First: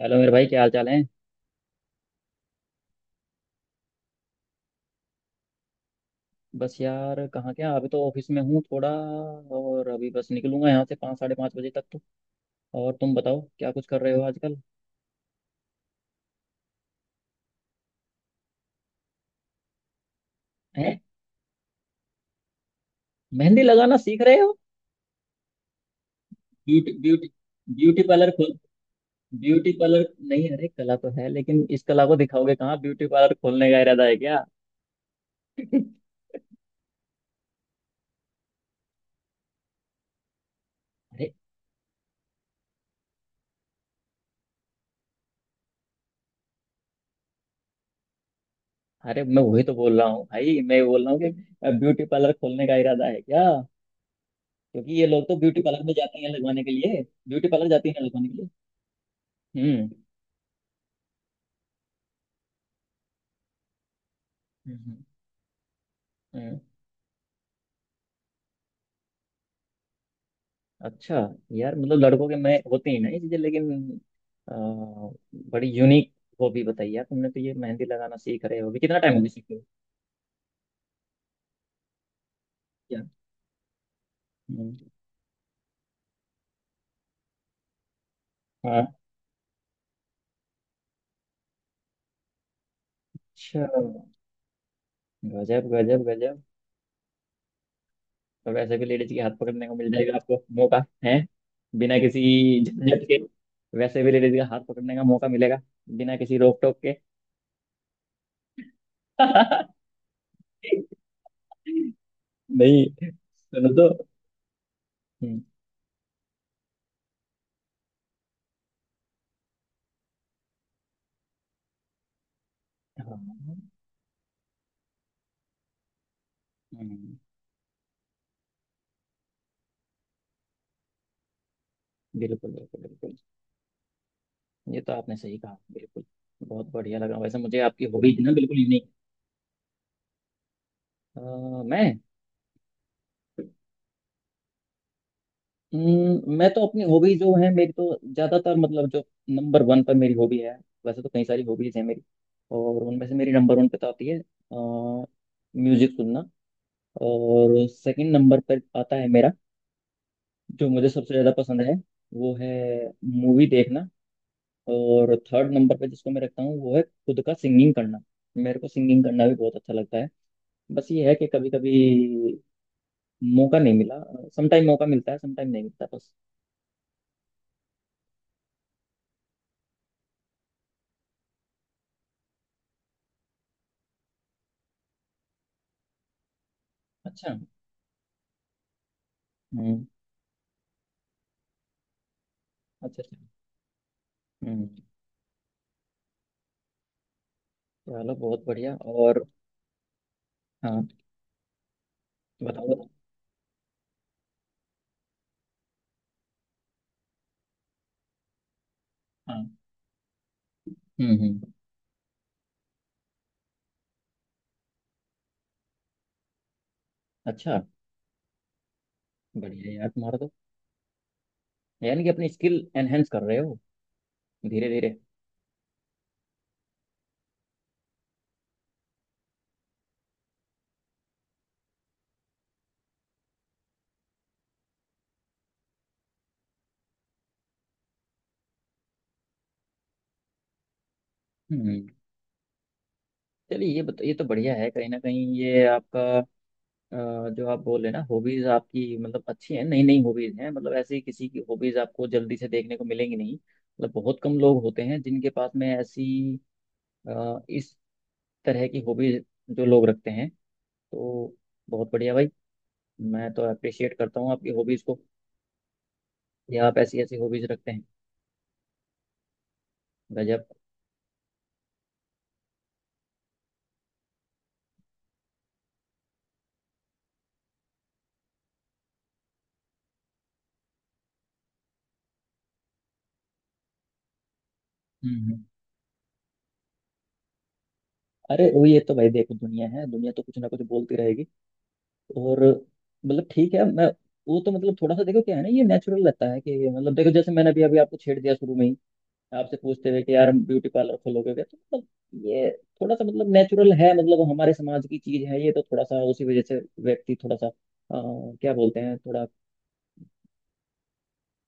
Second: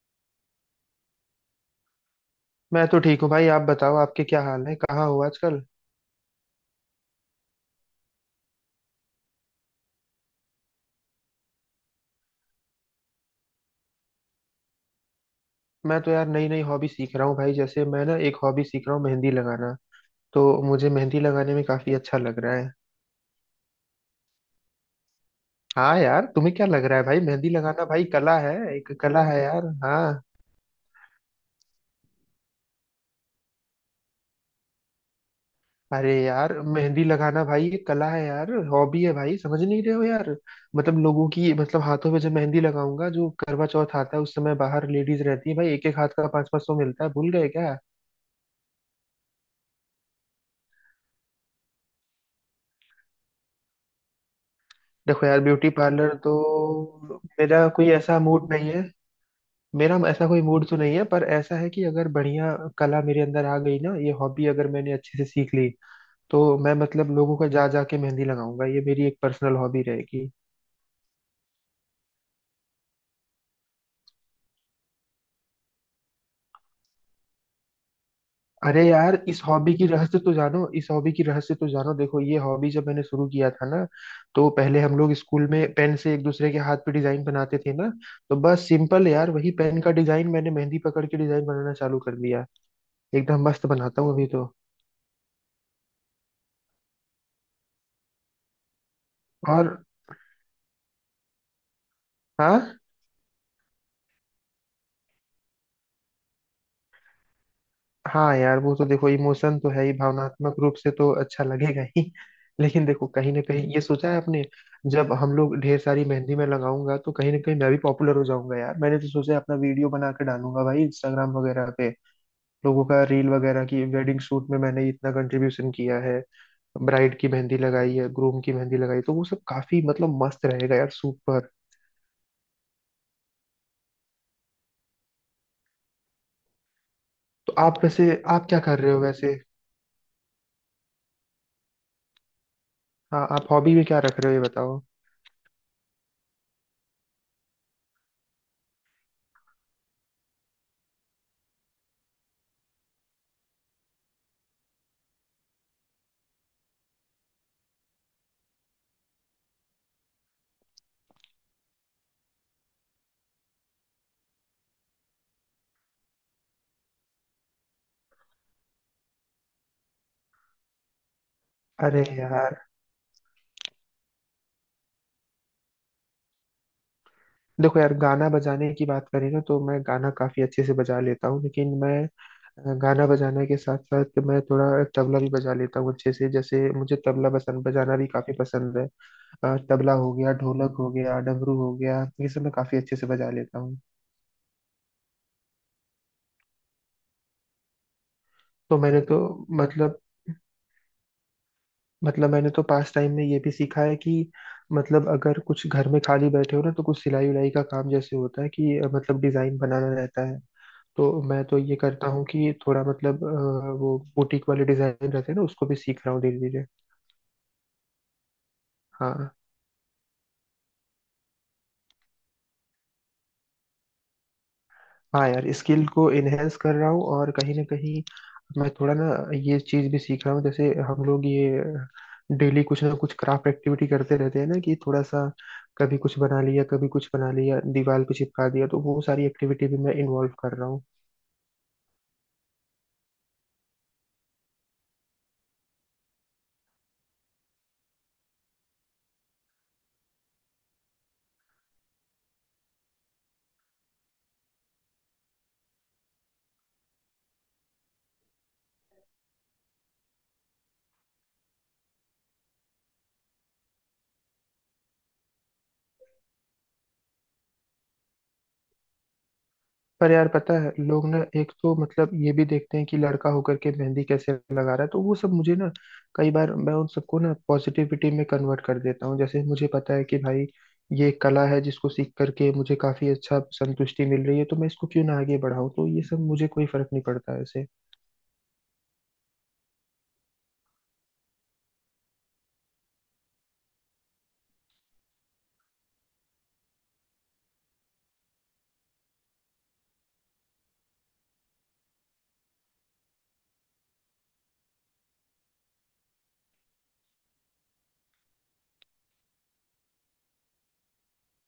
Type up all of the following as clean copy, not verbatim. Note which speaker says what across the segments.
Speaker 1: Hello मेरे भाई, क्या हाल चाल है?
Speaker 2: मैं तो ठीक हूँ भाई। आप बताओ, आपके क्या हाल है, कहाँ हो आजकल?
Speaker 1: बस यार, कहाँ क्या, अभी तो ऑफिस में हूँ थोड़ा। और अभी बस निकलूंगा यहाँ से पाँच साढ़े पाँच बजे तक तो। और तुम बताओ, क्या कुछ कर रहे हो आजकल?
Speaker 2: मैं तो यार नई नई हॉबी सीख रहा हूँ भाई। जैसे मैं ना एक हॉबी सीख रहा हूँ, मेहंदी लगाना। तो मुझे
Speaker 1: हैं?
Speaker 2: मेहंदी लगाने में काफी अच्छा लग रहा है।
Speaker 1: मेहंदी लगाना सीख रहे हो?
Speaker 2: हाँ यार, तुम्हें क्या लग
Speaker 1: ब्यूटी
Speaker 2: रहा है भाई?
Speaker 1: ब्यूटी
Speaker 2: मेहंदी लगाना
Speaker 1: ब्यूटी
Speaker 2: भाई
Speaker 1: पार्लर
Speaker 2: कला
Speaker 1: खोल।
Speaker 2: है, एक कला है यार,
Speaker 1: ब्यूटी पार्लर
Speaker 2: हाँ।
Speaker 1: नहीं, अरे कला तो है लेकिन इस कला को दिखाओगे कहाँ? ब्यूटी पार्लर खोलने का इरादा है क्या?
Speaker 2: अरे यार, मेहंदी लगाना भाई ये कला है यार, हॉबी है भाई, समझ नहीं रहे हो यार। मतलब लोगों
Speaker 1: अरे,
Speaker 2: की, मतलब हाथों पे जब मेहंदी लगाऊंगा, जो करवा चौथ आता है उस समय बाहर लेडीज रहती है भाई, एक एक हाथ का पाँच पाँच सौ मिलता है, भूल गए क्या?
Speaker 1: अरे मैं वही तो बोल रहा हूँ भाई, मैं बोल रहा हूँ कि ब्यूटी पार्लर खोलने का इरादा है क्या? क्योंकि ये लोग
Speaker 2: देखो
Speaker 1: तो
Speaker 2: यार,
Speaker 1: ब्यूटी
Speaker 2: ब्यूटी
Speaker 1: पार्लर में
Speaker 2: पार्लर
Speaker 1: जाते हैं
Speaker 2: तो
Speaker 1: लगवाने के लिए। ब्यूटी
Speaker 2: मेरा
Speaker 1: पार्लर जाती
Speaker 2: कोई
Speaker 1: हैं
Speaker 2: ऐसा
Speaker 1: लगवाने के लिए।
Speaker 2: मूड नहीं है।
Speaker 1: हम्म,
Speaker 2: मेरा ऐसा कोई मूड तो नहीं है, पर ऐसा है कि अगर बढ़िया कला मेरे अंदर आ गई ना, ये हॉबी अगर मैंने
Speaker 1: हम्म,
Speaker 2: अच्छे से सीख ली, तो
Speaker 1: हम्म।
Speaker 2: मैं मतलब लोगों का जा जा के मेहंदी लगाऊंगा, ये मेरी एक पर्सनल हॉबी रहेगी।
Speaker 1: अच्छा। यार मतलब लड़कों के में होती ही ना ये चीजें, लेकिन अ, बड़ी यूनिक हॉबी बताई यार तुमने, तो ये मेहंदी लगाना सीख रहे हो, अभी
Speaker 2: अरे
Speaker 1: कितना टाइम
Speaker 2: यार,
Speaker 1: हो गया
Speaker 2: इस
Speaker 1: सीखे हुए?
Speaker 2: हॉबी की रहस्य तो जानो, इस हॉबी की रहस्य तो जानो। देखो, ये हॉबी जब
Speaker 1: क्या?
Speaker 2: मैंने शुरू किया था ना, तो
Speaker 1: हम्म।
Speaker 2: पहले हम लोग स्कूल में पेन से एक दूसरे के हाथ पे डिजाइन बनाते थे ना, तो बस सिंपल यार, वही पेन का डिजाइन मैंने मेहंदी पकड़ के डिजाइन बनाना चालू कर दिया। एकदम
Speaker 1: अच्छा।
Speaker 2: मस्त बनाता हूँ अभी तो।
Speaker 1: गजब, गजब, गजब। तो वैसे भी लेडीज के हाथ पकड़ने को
Speaker 2: और
Speaker 1: मिल जाएगा, आपको मौका है। बिना किसी
Speaker 2: हाँ।
Speaker 1: झंझट के। वैसे भी लेडीज का हाथ पकड़ने का मौका मिलेगा। बिना किसी रोक टोक के।
Speaker 2: हाँ यार, वो तो देखो इमोशन तो है ही, भावनात्मक रूप से तो अच्छा लगेगा ही
Speaker 1: नहीं,
Speaker 2: लेकिन देखो, कहीं ना कहीं
Speaker 1: सुनो
Speaker 2: ये
Speaker 1: तो।
Speaker 2: सोचा है आपने? जब हम
Speaker 1: हम्म।
Speaker 2: लोग ढेर सारी मेहंदी में लगाऊंगा, तो कहीं ना कहीं मैं भी पॉपुलर हो जाऊंगा यार, मैंने तो सोचा है अपना वीडियो बना के डालूंगा भाई इंस्टाग्राम वगैरह पे। लोगों का रील वगैरह
Speaker 1: हाँ।
Speaker 2: की वेडिंग शूट में मैंने इतना कंट्रीब्यूशन किया है,
Speaker 1: हम्म।
Speaker 2: ब्राइड की मेहंदी लगाई है, ग्रूम की मेहंदी लगाई, तो वो सब काफी मतलब मस्त रहेगा यार, सुपर।
Speaker 1: बिल्कुल, बिल्कुल, बिल्कुल। ये तो आपने सही कहा, बिल्कुल। बहुत बढ़िया लगा वैसे
Speaker 2: तो
Speaker 1: मुझे
Speaker 2: आप
Speaker 1: आपकी
Speaker 2: वैसे,
Speaker 1: हॉबीज, ना
Speaker 2: आप
Speaker 1: बिल्कुल
Speaker 2: क्या कर
Speaker 1: यूनिक।
Speaker 2: रहे हो वैसे?
Speaker 1: मैं।
Speaker 2: हाँ, आप हॉबी में क्या रख रहे हो ये बताओ।
Speaker 1: मैं तो अपनी हॉबी जो है, मेरी तो ज्यादातर मतलब जो नंबर वन पर मेरी हॉबी है। वैसे तो कई सारी हॉबीज हैं मेरी। और उनमें से मेरी नंबर वन पे तो आती है म्यूजिक सुनना। और सेकंड नंबर पर आता है मेरा, जो मुझे सबसे ज्यादा पसंद है, वो है मूवी देखना। और थर्ड नंबर पे जिसको मैं रखता हूँ, वो है खुद का सिंगिंग करना। मेरे को सिंगिंग करना भी बहुत अच्छा लगता है। बस ये है कि कभी
Speaker 2: अरे
Speaker 1: कभी
Speaker 2: यार,
Speaker 1: मौका नहीं मिला। समटाइम मौका मिलता है, समटाइम नहीं मिलता, बस।
Speaker 2: देखो यार, गाना बजाने की बात करें ना, तो मैं गाना काफी अच्छे से बजा लेता हूँ, लेकिन मैं गाना बजाने के साथ साथ मैं थोड़ा तबला भी बजा लेता हूँ अच्छे से। जैसे मुझे तबला
Speaker 1: अच्छा।
Speaker 2: पसंद, बजाना भी काफी पसंद है।
Speaker 1: हम्म।
Speaker 2: तबला हो गया, ढोलक हो गया, डमरू हो गया, ये सब मैं काफी अच्छे
Speaker 1: अच्छा, अच्छा।
Speaker 2: से बजा लेता हूँ।
Speaker 1: हम्म। चलो, बहुत बढ़िया।
Speaker 2: तो मैंने तो
Speaker 1: और।
Speaker 2: मतलब
Speaker 1: हाँ।
Speaker 2: मतलब मैंने तो
Speaker 1: बताओ, बताओ।
Speaker 2: पास टाइम में ये भी सीखा है कि मतलब, अगर कुछ घर में खाली बैठे हो ना, तो कुछ सिलाई उलाई का काम जैसे होता है कि मतलब
Speaker 1: हाँ।
Speaker 2: डिजाइन बनाना रहता है।
Speaker 1: हम्म,
Speaker 2: तो मैं
Speaker 1: हम्म।
Speaker 2: तो ये करता हूँ कि थोड़ा मतलब वो बुटीक वाले डिजाइन रहते हैं ना, उसको भी सीख रहा हूँ धीरे धीरे।
Speaker 1: अच्छा।
Speaker 2: हाँ।
Speaker 1: बढ़िया यार तुम्हारा तो। यानी कि अपनी स्किल एनहेंस कर रहे हो धीरे धीरे।
Speaker 2: हाँ यार, स्किल को इनहेंस कर रहा हूँ, और कहीं ना कहीं मैं थोड़ा ना ये चीज भी सीख रहा हूँ, जैसे हम लोग ये डेली कुछ ना कुछ क्राफ्ट एक्टिविटी करते रहते हैं ना, कि थोड़ा सा कभी कुछ बना लिया कभी कुछ बना लिया दीवार पे चिपका दिया, तो वो सारी एक्टिविटी भी मैं इन्वॉल्व कर रहा हूँ।
Speaker 1: हम्म। चलिए ये बता, ये तो बढ़िया है, कहीं ना कहीं ये आपका अ, जो आप बोल रहे हैं ना हॉबीज आपकी, मतलब अच्छी हैं, नई नई हॉबीज हैं, मतलब ऐसी किसी की हॉबीज आपको जल्दी से देखने को मिलेंगी नहीं, मतलब बहुत कम लोग होते हैं जिनके पास में ऐसी इस तरह की हॉबीज जो लोग रखते हैं, तो बहुत बढ़िया भाई। मैं तो अप्रिशिएट करता हूँ आपकी हॉबीज को, कि आप ऐसी ऐसी हॉबीज रखते हैं।
Speaker 2: पर यार,
Speaker 1: गजब।
Speaker 2: पता है लोग ना एक तो मतलब ये भी देखते हैं कि लड़का होकर के मेहंदी कैसे लगा रहा है, तो वो सब मुझे ना कई बार मैं उन सबको ना पॉजिटिविटी में कन्वर्ट कर देता हूँ। जैसे मुझे पता है कि भाई ये कला है, जिसको सीख करके मुझे काफी अच्छा संतुष्टि मिल रही है, तो मैं इसको क्यों
Speaker 1: हम्म,
Speaker 2: ना आगे बढ़ाऊँ, तो ये सब मुझे कोई फर्क नहीं पड़ता, ऐसे
Speaker 1: अरे वो, ये तो भाई देखो, दुनिया है, दुनिया तो कुछ ना कुछ बोलती रहेगी। और मतलब ठीक है, मैं वो तो, मतलब थोड़ा सा देखो, क्या है ना, ये नेचुरल लगता है कि, मतलब देखो, जैसे मैंने अभी अभी आपको छेड़ दिया शुरू में ही, आपसे पूछते हुए कि यार, हम ब्यूटी पार्लर खोलोगे क्या, तो मतलब ये थोड़ा सा मतलब नेचुरल है, मतलब हमारे समाज की चीज है ये, तो थोड़ा सा उसी वजह से व्यक्ति थोड़ा सा क्या बोलते हैं, थोड़ा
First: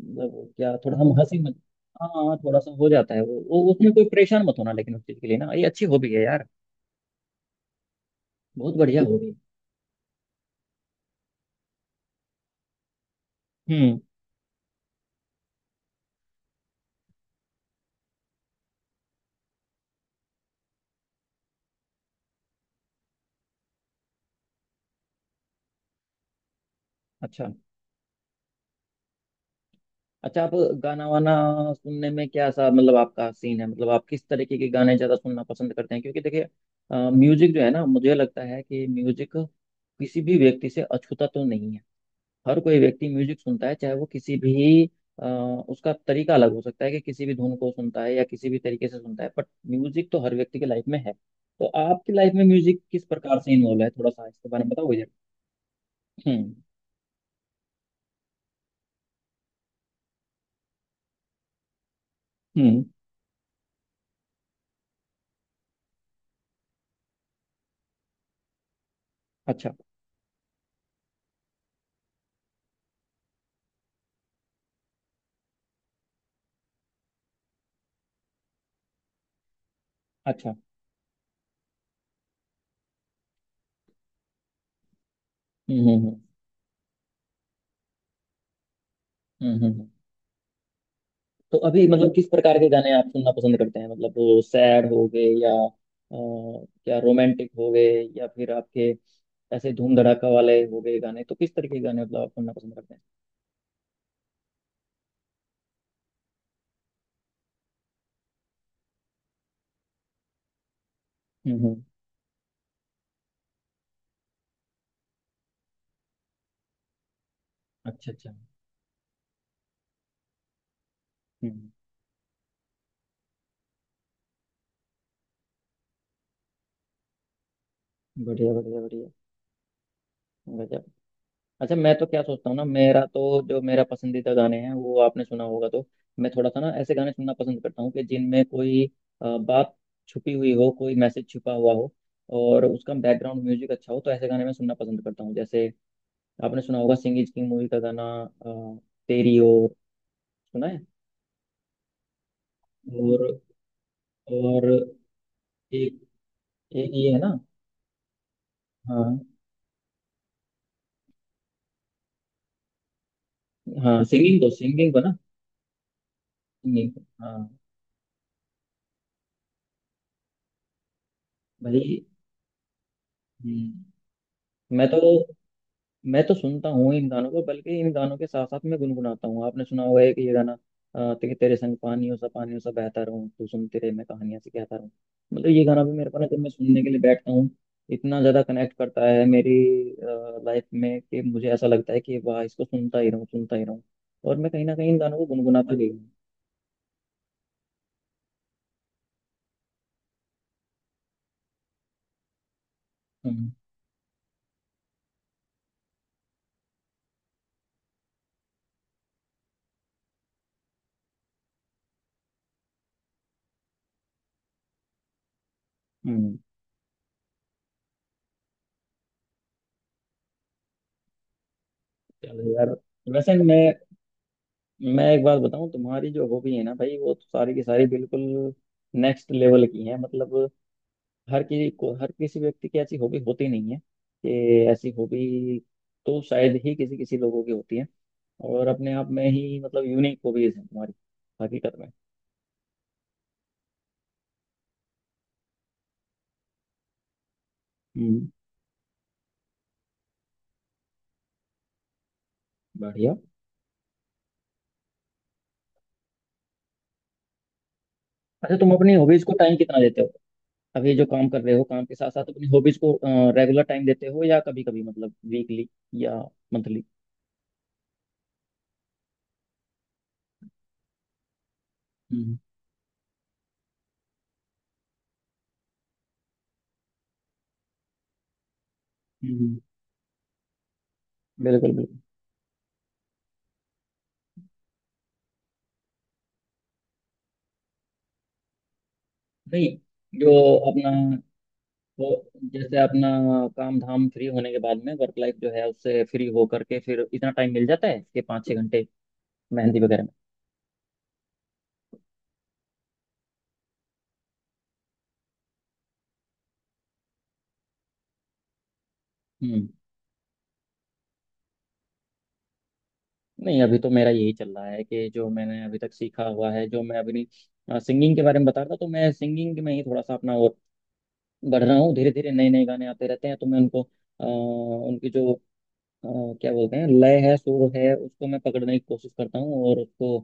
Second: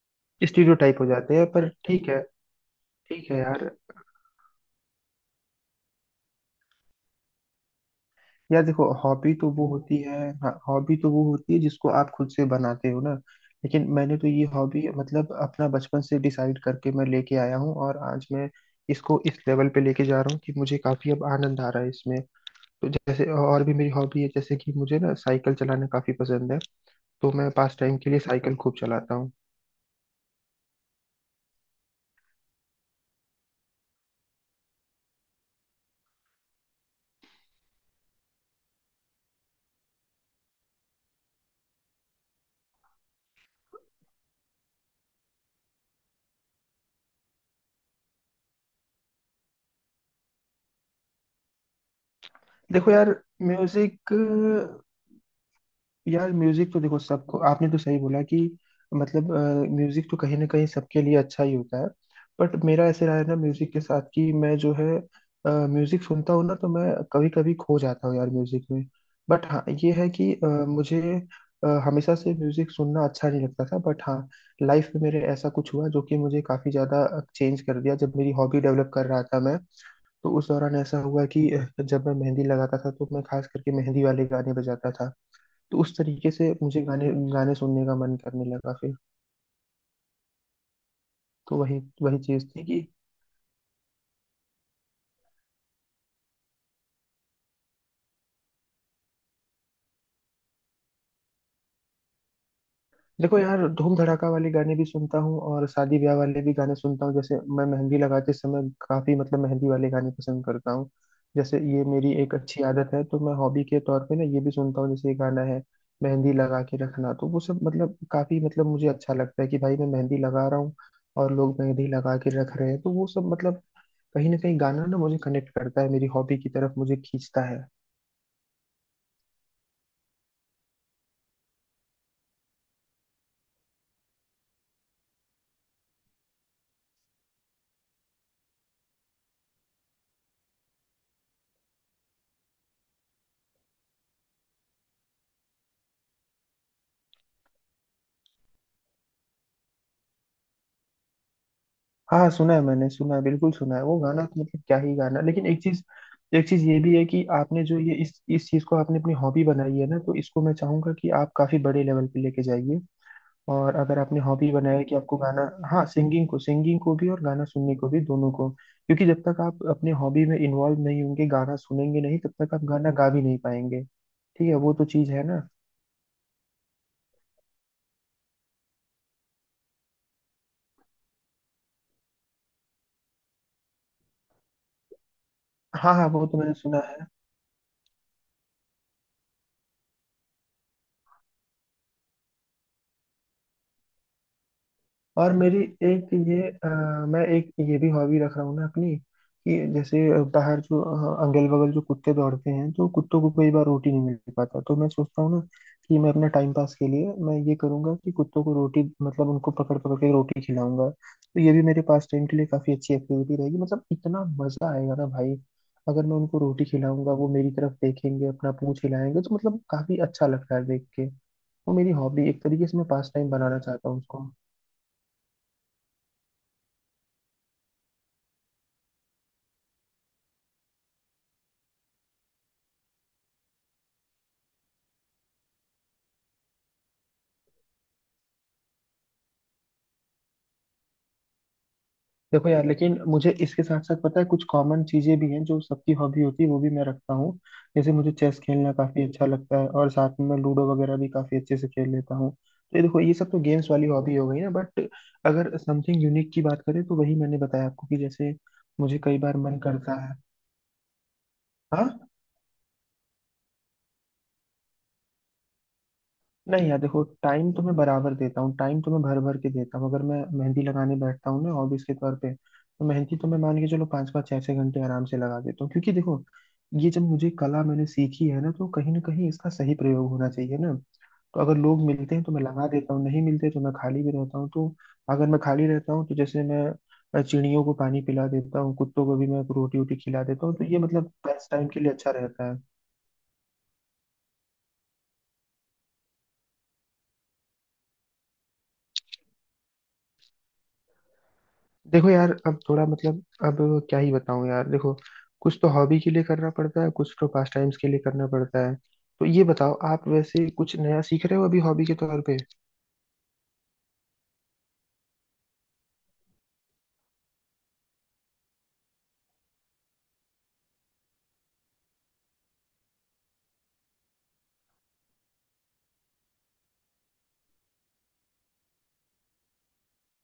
Speaker 1: मतलब क्या, थोड़ा
Speaker 2: स्टीरियोटाइप हो
Speaker 1: हम
Speaker 2: जाते
Speaker 1: हंसी
Speaker 2: हैं
Speaker 1: मत।
Speaker 2: पर
Speaker 1: हाँ,
Speaker 2: ठीक है।
Speaker 1: हाँ, थोड़ा सा हो जाता है,
Speaker 2: ठीक
Speaker 1: वो
Speaker 2: है यार
Speaker 1: वो उसमें कोई परेशान मत होना, लेकिन उस चीज के लिए ना ये अच्छी हॉबी है यार।
Speaker 2: यार
Speaker 1: बहुत
Speaker 2: देखो,
Speaker 1: बढ़िया हॉबी
Speaker 2: हॉबी
Speaker 1: है।
Speaker 2: तो वो होती है, हाँ, हॉबी तो वो होती है जिसको आप खुद से बनाते हो ना। लेकिन
Speaker 1: हम्म।
Speaker 2: मैंने तो ये हॉबी मतलब अपना बचपन से डिसाइड करके मैं लेके आया हूँ, और आज मैं इसको इस लेवल पे लेके जा रहा हूँ कि मुझे काफी अब आनंद आ रहा है इसमें। तो जैसे और भी मेरी हॉबी है, जैसे कि मुझे ना साइकिल चलाना काफी पसंद है, तो
Speaker 1: अच्छा,
Speaker 2: मैं पास टाइम के लिए साइकिल खूब चलाता हूँ।
Speaker 1: अच्छा। आप गाना वाना सुनने में क्या सा, मतलब आपका सीन है, मतलब आप किस तरीके के गाने ज़्यादा सुनना पसंद करते हैं? क्योंकि देखिए, म्यूजिक जो है ना, मुझे लगता है कि म्यूजिक किसी भी व्यक्ति से अछूता तो नहीं है। हर कोई व्यक्ति म्यूजिक सुनता है, चाहे वो किसी भी अ, उसका तरीका अलग हो सकता है, कि किसी भी धुन को सुनता है या किसी भी तरीके से सुनता है, बट म्यूजिक तो हर व्यक्ति की लाइफ में है, तो आपकी लाइफ में म्यूजिक
Speaker 2: देखो
Speaker 1: किस
Speaker 2: यार,
Speaker 1: प्रकार से इन्वॉल्व है, थोड़ा
Speaker 2: म्यूजिक,
Speaker 1: सा इसके बारे में बताओ मुझे।
Speaker 2: यार
Speaker 1: हम्म,
Speaker 2: म्यूजिक तो देखो सबको, आपने तो सही बोला कि मतलब म्यूजिक तो कहीं ना कहीं सबके लिए अच्छा ही होता है। बट
Speaker 1: हम्म,
Speaker 2: मेरा ऐसे रहा है ना म्यूजिक के साथ, कि मैं जो है म्यूजिक सुनता हूँ ना, तो मैं कभी कभी खो जाता हूँ यार म्यूजिक में। बट हाँ,
Speaker 1: अच्छा,
Speaker 2: ये है कि मुझे हमेशा से म्यूजिक सुनना अच्छा नहीं लगता था, बट हाँ, लाइफ में मेरे ऐसा कुछ हुआ जो कि मुझे काफी ज्यादा चेंज कर दिया, जब मेरी हॉबी डेवलप कर रहा था मैं। तो उस
Speaker 1: अच्छा,
Speaker 2: दौरान ऐसा हुआ कि जब मैं मेहंदी लगाता था, तो मैं खास करके मेहंदी वाले गाने बजाता था।
Speaker 1: हम्म,
Speaker 2: तो उस
Speaker 1: हम्म, हम्म,
Speaker 2: तरीके से मुझे गाने गाने सुनने का मन करने लगा फिर।
Speaker 1: हम्म, हम्म।
Speaker 2: तो
Speaker 1: तो
Speaker 2: वही
Speaker 1: अभी मतलब
Speaker 2: वही
Speaker 1: किस
Speaker 2: चीज
Speaker 1: प्रकार
Speaker 2: थी
Speaker 1: के
Speaker 2: कि
Speaker 1: गाने आप सुनना पसंद करते हैं, मतलब वो सैड हो गए, या क्या रोमांटिक हो गए, या फिर आपके ऐसे धूम धड़ाका वाले हो गए गाने? तो किस तरीके के गाने मतलब आप सुनना पसंद करते हैं?
Speaker 2: देखो यार, धूम धड़ाका वाले गाने भी सुनता हूँ और शादी ब्याह वाले भी गाने सुनता हूँ। जैसे मैं मेहंदी लगाते समय काफी मतलब मेहंदी वाले गाने पसंद करता हूँ,
Speaker 1: हम्म,
Speaker 2: जैसे ये मेरी एक अच्छी आदत है, तो मैं हॉबी के तौर पे ना ये भी सुनता हूँ, जैसे ये गाना है, मेहंदी लगा के रखना, तो वो सब मतलब
Speaker 1: अच्छा, अच्छा,
Speaker 2: काफी
Speaker 1: हम्म,
Speaker 2: मतलब मुझे अच्छा लगता है कि भाई मैं मेहंदी लगा रहा हूँ, और लोग
Speaker 1: हम्म।
Speaker 2: मेहंदी लगा के रख रहे हैं, तो वो सब मतलब कहीं ना कहीं गाना ना मुझे कनेक्ट करता है मेरी हॉबी की तरफ, मुझे खींचता है।
Speaker 1: बढ़िया, बढ़िया, बढ़िया। गजब। अच्छा, मैं तो क्या सोचता हूँ ना, मेरा तो जो मेरा पसंदीदा गाने हैं वो आपने सुना होगा, तो मैं थोड़ा सा ना ऐसे गाने सुनना पसंद करता हूँ कि जिनमें कोई बात छुपी हुई हो, कोई मैसेज छुपा हुआ हो, और उसका बैकग्राउंड म्यूजिक अच्छा हो, तो ऐसे गाने मैं सुनना पसंद करता हूँ। जैसे आपने सुना होगा सिंह इज किंग मूवी का गाना, अ, तेरी ओर। सुना है?
Speaker 2: हाँ सुना है, मैंने सुना है,
Speaker 1: और
Speaker 2: बिल्कुल सुना है वो गाना, तो मतलब
Speaker 1: और
Speaker 2: क्या ही गाना। लेकिन एक चीज
Speaker 1: एक
Speaker 2: एक चीज ये
Speaker 1: एक
Speaker 2: भी है
Speaker 1: ये है
Speaker 2: कि
Speaker 1: ना।
Speaker 2: आपने जो ये इस चीज को आपने अपनी
Speaker 1: हाँ,
Speaker 2: हॉबी बनाई है ना, तो इसको मैं चाहूंगा कि आप काफी बड़े लेवल पे लेके जाइए, और अगर
Speaker 1: हाँ
Speaker 2: आपने
Speaker 1: सिंगिंग को,
Speaker 2: हॉबी बनाया है
Speaker 1: सिंगिंग
Speaker 2: कि
Speaker 1: को ना।
Speaker 2: आपको गाना, हाँ, सिंगिंग
Speaker 1: सिंगिंग
Speaker 2: को
Speaker 1: को,
Speaker 2: भी और गाना
Speaker 1: हाँ।
Speaker 2: सुनने को भी, दोनों को, क्योंकि जब तक आप अपने हॉबी में इन्वॉल्व नहीं होंगे, गाना
Speaker 1: भाई।
Speaker 2: सुनेंगे नहीं, तब तक आप गाना गा भी नहीं पाएंगे,
Speaker 1: हम्म,
Speaker 2: ठीक है, वो तो
Speaker 1: मैं तो
Speaker 2: चीज है ना।
Speaker 1: मैं तो सुनता हूँ इन गानों को, बल्कि इन गानों के साथ साथ मैं गुनगुनाता हूँ। आपने सुना होगा एक ये गाना, कि तेरे संग पानियों सा बहता रहूं, तू सुनते रहे मैं कहानियां से कहता रहूँ। मतलब ये गाना भी
Speaker 2: हाँ हाँ,
Speaker 1: मेरे को ना,
Speaker 2: वो तो
Speaker 1: जब मैं
Speaker 2: मैंने सुना
Speaker 1: सुनने के लिए
Speaker 2: है।
Speaker 1: बैठता हूँ, इतना ज्यादा कनेक्ट करता है मेरी लाइफ में, कि मुझे ऐसा लगता है कि वाह, इसको सुनता ही रहूँ, सुनता ही रहूँ। और मैं कहीं ना कहीं इन गानों को
Speaker 2: और मेरी
Speaker 1: गुनगुनाता भी हूँ।
Speaker 2: एक ये मैं एक ये भी हॉबी रख रहा हूँ ना अपनी, कि जैसे बाहर जो अगल बगल जो कुत्ते दौड़ते हैं, तो कुत्तों को
Speaker 1: हम्म,
Speaker 2: कई बार रोटी नहीं मिल पाता, तो मैं सोचता हूँ ना कि मैं अपना टाइम पास के लिए मैं ये करूंगा कि कुत्तों को रोटी, मतलब उनको पकड़ पकड़ के रोटी खिलाऊंगा, तो ये भी मेरे पास टाइम के लिए काफी अच्छी एक्टिविटी रहेगी। मतलब इतना मजा आएगा ना भाई, अगर मैं
Speaker 1: हम्म,
Speaker 2: उनको रोटी खिलाऊंगा, वो मेरी तरफ देखेंगे, अपना पूंछ हिलाएंगे, तो मतलब काफी अच्छा लगता है देख के, वो मेरी हॉबी एक
Speaker 1: चलो
Speaker 2: तरीके
Speaker 1: यार।
Speaker 2: से मैं पास टाइम
Speaker 1: वैसे मैं
Speaker 2: बनाना चाहता हूँ उसको।
Speaker 1: मैं एक बात बताऊँ, तुम्हारी जो हॉबी है ना भाई, वो तो सारी की सारी बिल्कुल नेक्स्ट लेवल की है, मतलब हर किसी को, हर किसी व्यक्ति की ऐसी हॉबी होती नहीं है। कि ऐसी हॉबी तो शायद ही किसी किसी लोगों की होती है। और अपने आप में ही मतलब यूनिक हॉबीज है तुम्हारी, हकीकत में।
Speaker 2: देखो यार, लेकिन मुझे इसके साथ साथ पता है कुछ कॉमन चीजें भी हैं जो सबकी हॉबी होती है, वो भी मैं रखता हूँ। जैसे मुझे
Speaker 1: हम्म,
Speaker 2: चेस खेलना काफी अच्छा लगता है, और साथ में मैं लूडो वगैरह भी काफी अच्छे से खेल लेता हूँ, तो ये देखो
Speaker 1: बढ़िया।
Speaker 2: ये सब तो गेम्स वाली हॉबी हो गई ना, बट अगर समथिंग यूनिक की बात करें, तो वही मैंने बताया आपको कि जैसे
Speaker 1: अच्छा, तुम अपनी
Speaker 2: मुझे कई
Speaker 1: हॉबीज को
Speaker 2: बार
Speaker 1: टाइम
Speaker 2: मन
Speaker 1: कितना देते
Speaker 2: करता
Speaker 1: हो?
Speaker 2: है।
Speaker 1: अब ये जो काम कर रहे हो, काम
Speaker 2: हाँ।
Speaker 1: के साथ साथ अपनी हॉबीज को रेगुलर टाइम देते हो, या कभी कभी मतलब वीकली या
Speaker 2: नहीं यार,
Speaker 1: मंथली?
Speaker 2: देखो टाइम तो मैं बराबर देता हूँ, टाइम तो मैं भर भर के देता हूँ। अगर मैं मेहंदी लगाने बैठता हूँ ना हॉबीज के तौर पे,
Speaker 1: हम्म,
Speaker 2: तो मेहंदी तो मैं मान के चलो पाँच पाँच छः छः घंटे आराम से लगा देता हूँ, क्योंकि देखो ये जब मुझे कला मैंने सीखी है ना, तो कहीं ना कहीं इसका
Speaker 1: हम्म,
Speaker 2: सही प्रयोग होना चाहिए ना, तो अगर
Speaker 1: बिल्कुल,
Speaker 2: लोग
Speaker 1: बिल्कुल।
Speaker 2: मिलते हैं तो मैं लगा देता हूँ, नहीं मिलते तो मैं खाली भी रहता हूँ। तो अगर मैं खाली रहता हूँ, तो जैसे मैं चिड़ियों को पानी पिला देता हूँ, कुत्तों को भी मैं
Speaker 1: नहीं,
Speaker 2: रोटी वोटी खिला
Speaker 1: जो
Speaker 2: देता हूँ, तो ये
Speaker 1: अपना,
Speaker 2: मतलब पास टाइम के लिए
Speaker 1: तो
Speaker 2: अच्छा रहता है।
Speaker 1: जैसे अपना काम धाम फ्री होने के बाद में, वर्क लाइफ जो है उससे फ्री हो करके, फिर इतना टाइम मिल जाता है कि 5-6 घंटे मेहंदी वगैरह में।
Speaker 2: देखो यार, अब थोड़ा मतलब अब क्या ही बताऊं यार, देखो कुछ तो हॉबी के लिए करना पड़ता है, कुछ तो पास टाइम्स के लिए करना पड़ता है। तो ये
Speaker 1: हम्म।
Speaker 2: बताओ, आप वैसे कुछ नया सीख रहे हो अभी हॉबी के तौर पे?
Speaker 1: नहीं, अभी तो मेरा यही चल रहा है कि जो मैंने अभी तक सीखा हुआ है, जो मैं अभी नहीं, सिंगिंग के बारे में बता रहा था, तो मैं सिंगिंग में ही थोड़ा सा अपना और बढ़ रहा हूँ धीरे धीरे। नए नए गाने आते रहते हैं, तो मैं उनको अ, उनकी जो अ, क्या बोलते हैं, लय है सुर है, उसको मैं पकड़ने की कोशिश करता हूँ, और उसको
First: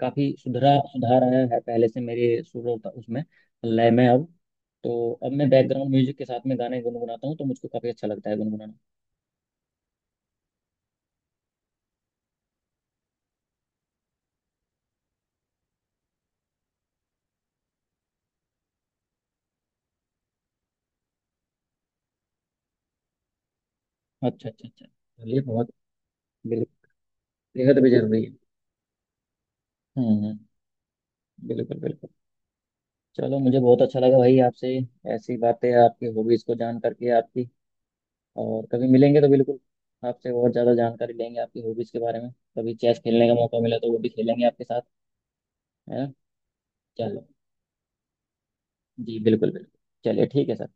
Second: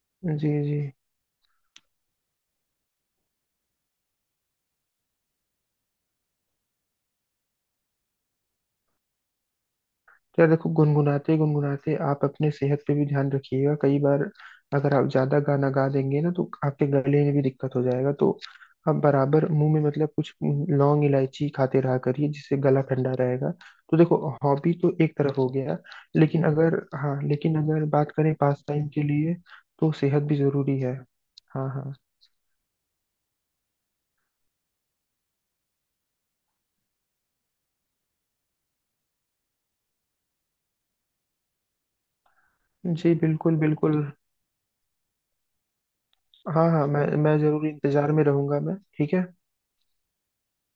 Speaker 1: काफी
Speaker 2: जी
Speaker 1: सुधरा,
Speaker 2: जी।
Speaker 1: सुधार आया है पहले से मेरे सुर और उसमें लय में अब। तो अब मैं बैकग्राउंड म्यूजिक के साथ में गाने गुनगुनाता हूँ, तो मुझको काफी अच्छा लगता है गुनगुनाना।
Speaker 2: यार देखो, गुनगुनाते गुनगुनाते आप अपने सेहत पे भी ध्यान रखिएगा, कई बार अगर आप ज्यादा गाना गा देंगे ना, तो आपके गले में भी दिक्कत हो जाएगा, तो आप बराबर मुंह में मतलब कुछ लौंग इलायची खाते रहा करिए, जिससे गला ठंडा रहेगा। तो देखो,
Speaker 1: अच्छा, अच्छा,
Speaker 2: हॉबी
Speaker 1: अच्छा,
Speaker 2: तो एक तरफ
Speaker 1: चलिए
Speaker 2: हो
Speaker 1: बहुत,
Speaker 2: गया, लेकिन अगर,
Speaker 1: बिल्कुल,
Speaker 2: हाँ लेकिन
Speaker 1: बेहद
Speaker 2: अगर
Speaker 1: भी
Speaker 2: बात
Speaker 1: जरूरी है।
Speaker 2: करें पास टाइम के लिए, तो
Speaker 1: हम्म,
Speaker 2: सेहत भी जरूरी है। हाँ
Speaker 1: बिल्कुल,
Speaker 2: हाँ।
Speaker 1: बिल्कुल। चलो, मुझे बहुत अच्छा लगा भाई आपसे ऐसी बातें, आपकी हॉबीज को जान करके आपकी। और कभी मिलेंगे तो बिल्कुल आपसे और ज्यादा जानकारी लेंगे आपकी हॉबीज के बारे में। कभी चेस
Speaker 2: जी
Speaker 1: खेलने का
Speaker 2: बिल्कुल
Speaker 1: मौका मिला तो वो
Speaker 2: बिल्कुल।
Speaker 1: भी खेलेंगे आपके साथ, है ना?
Speaker 2: हाँ हाँ, मैं
Speaker 1: चलो,
Speaker 2: मैं जरूर इंतजार में रहूंगा मैं, ठीक
Speaker 1: जी
Speaker 2: है।
Speaker 1: बिल्कुल, बिल्कुल। चलिए ठीक है सर,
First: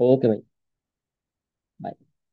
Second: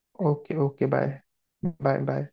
Speaker 1: ओके भाई।
Speaker 2: Okay, okay bye. Bye
Speaker 1: bye।
Speaker 2: Bye.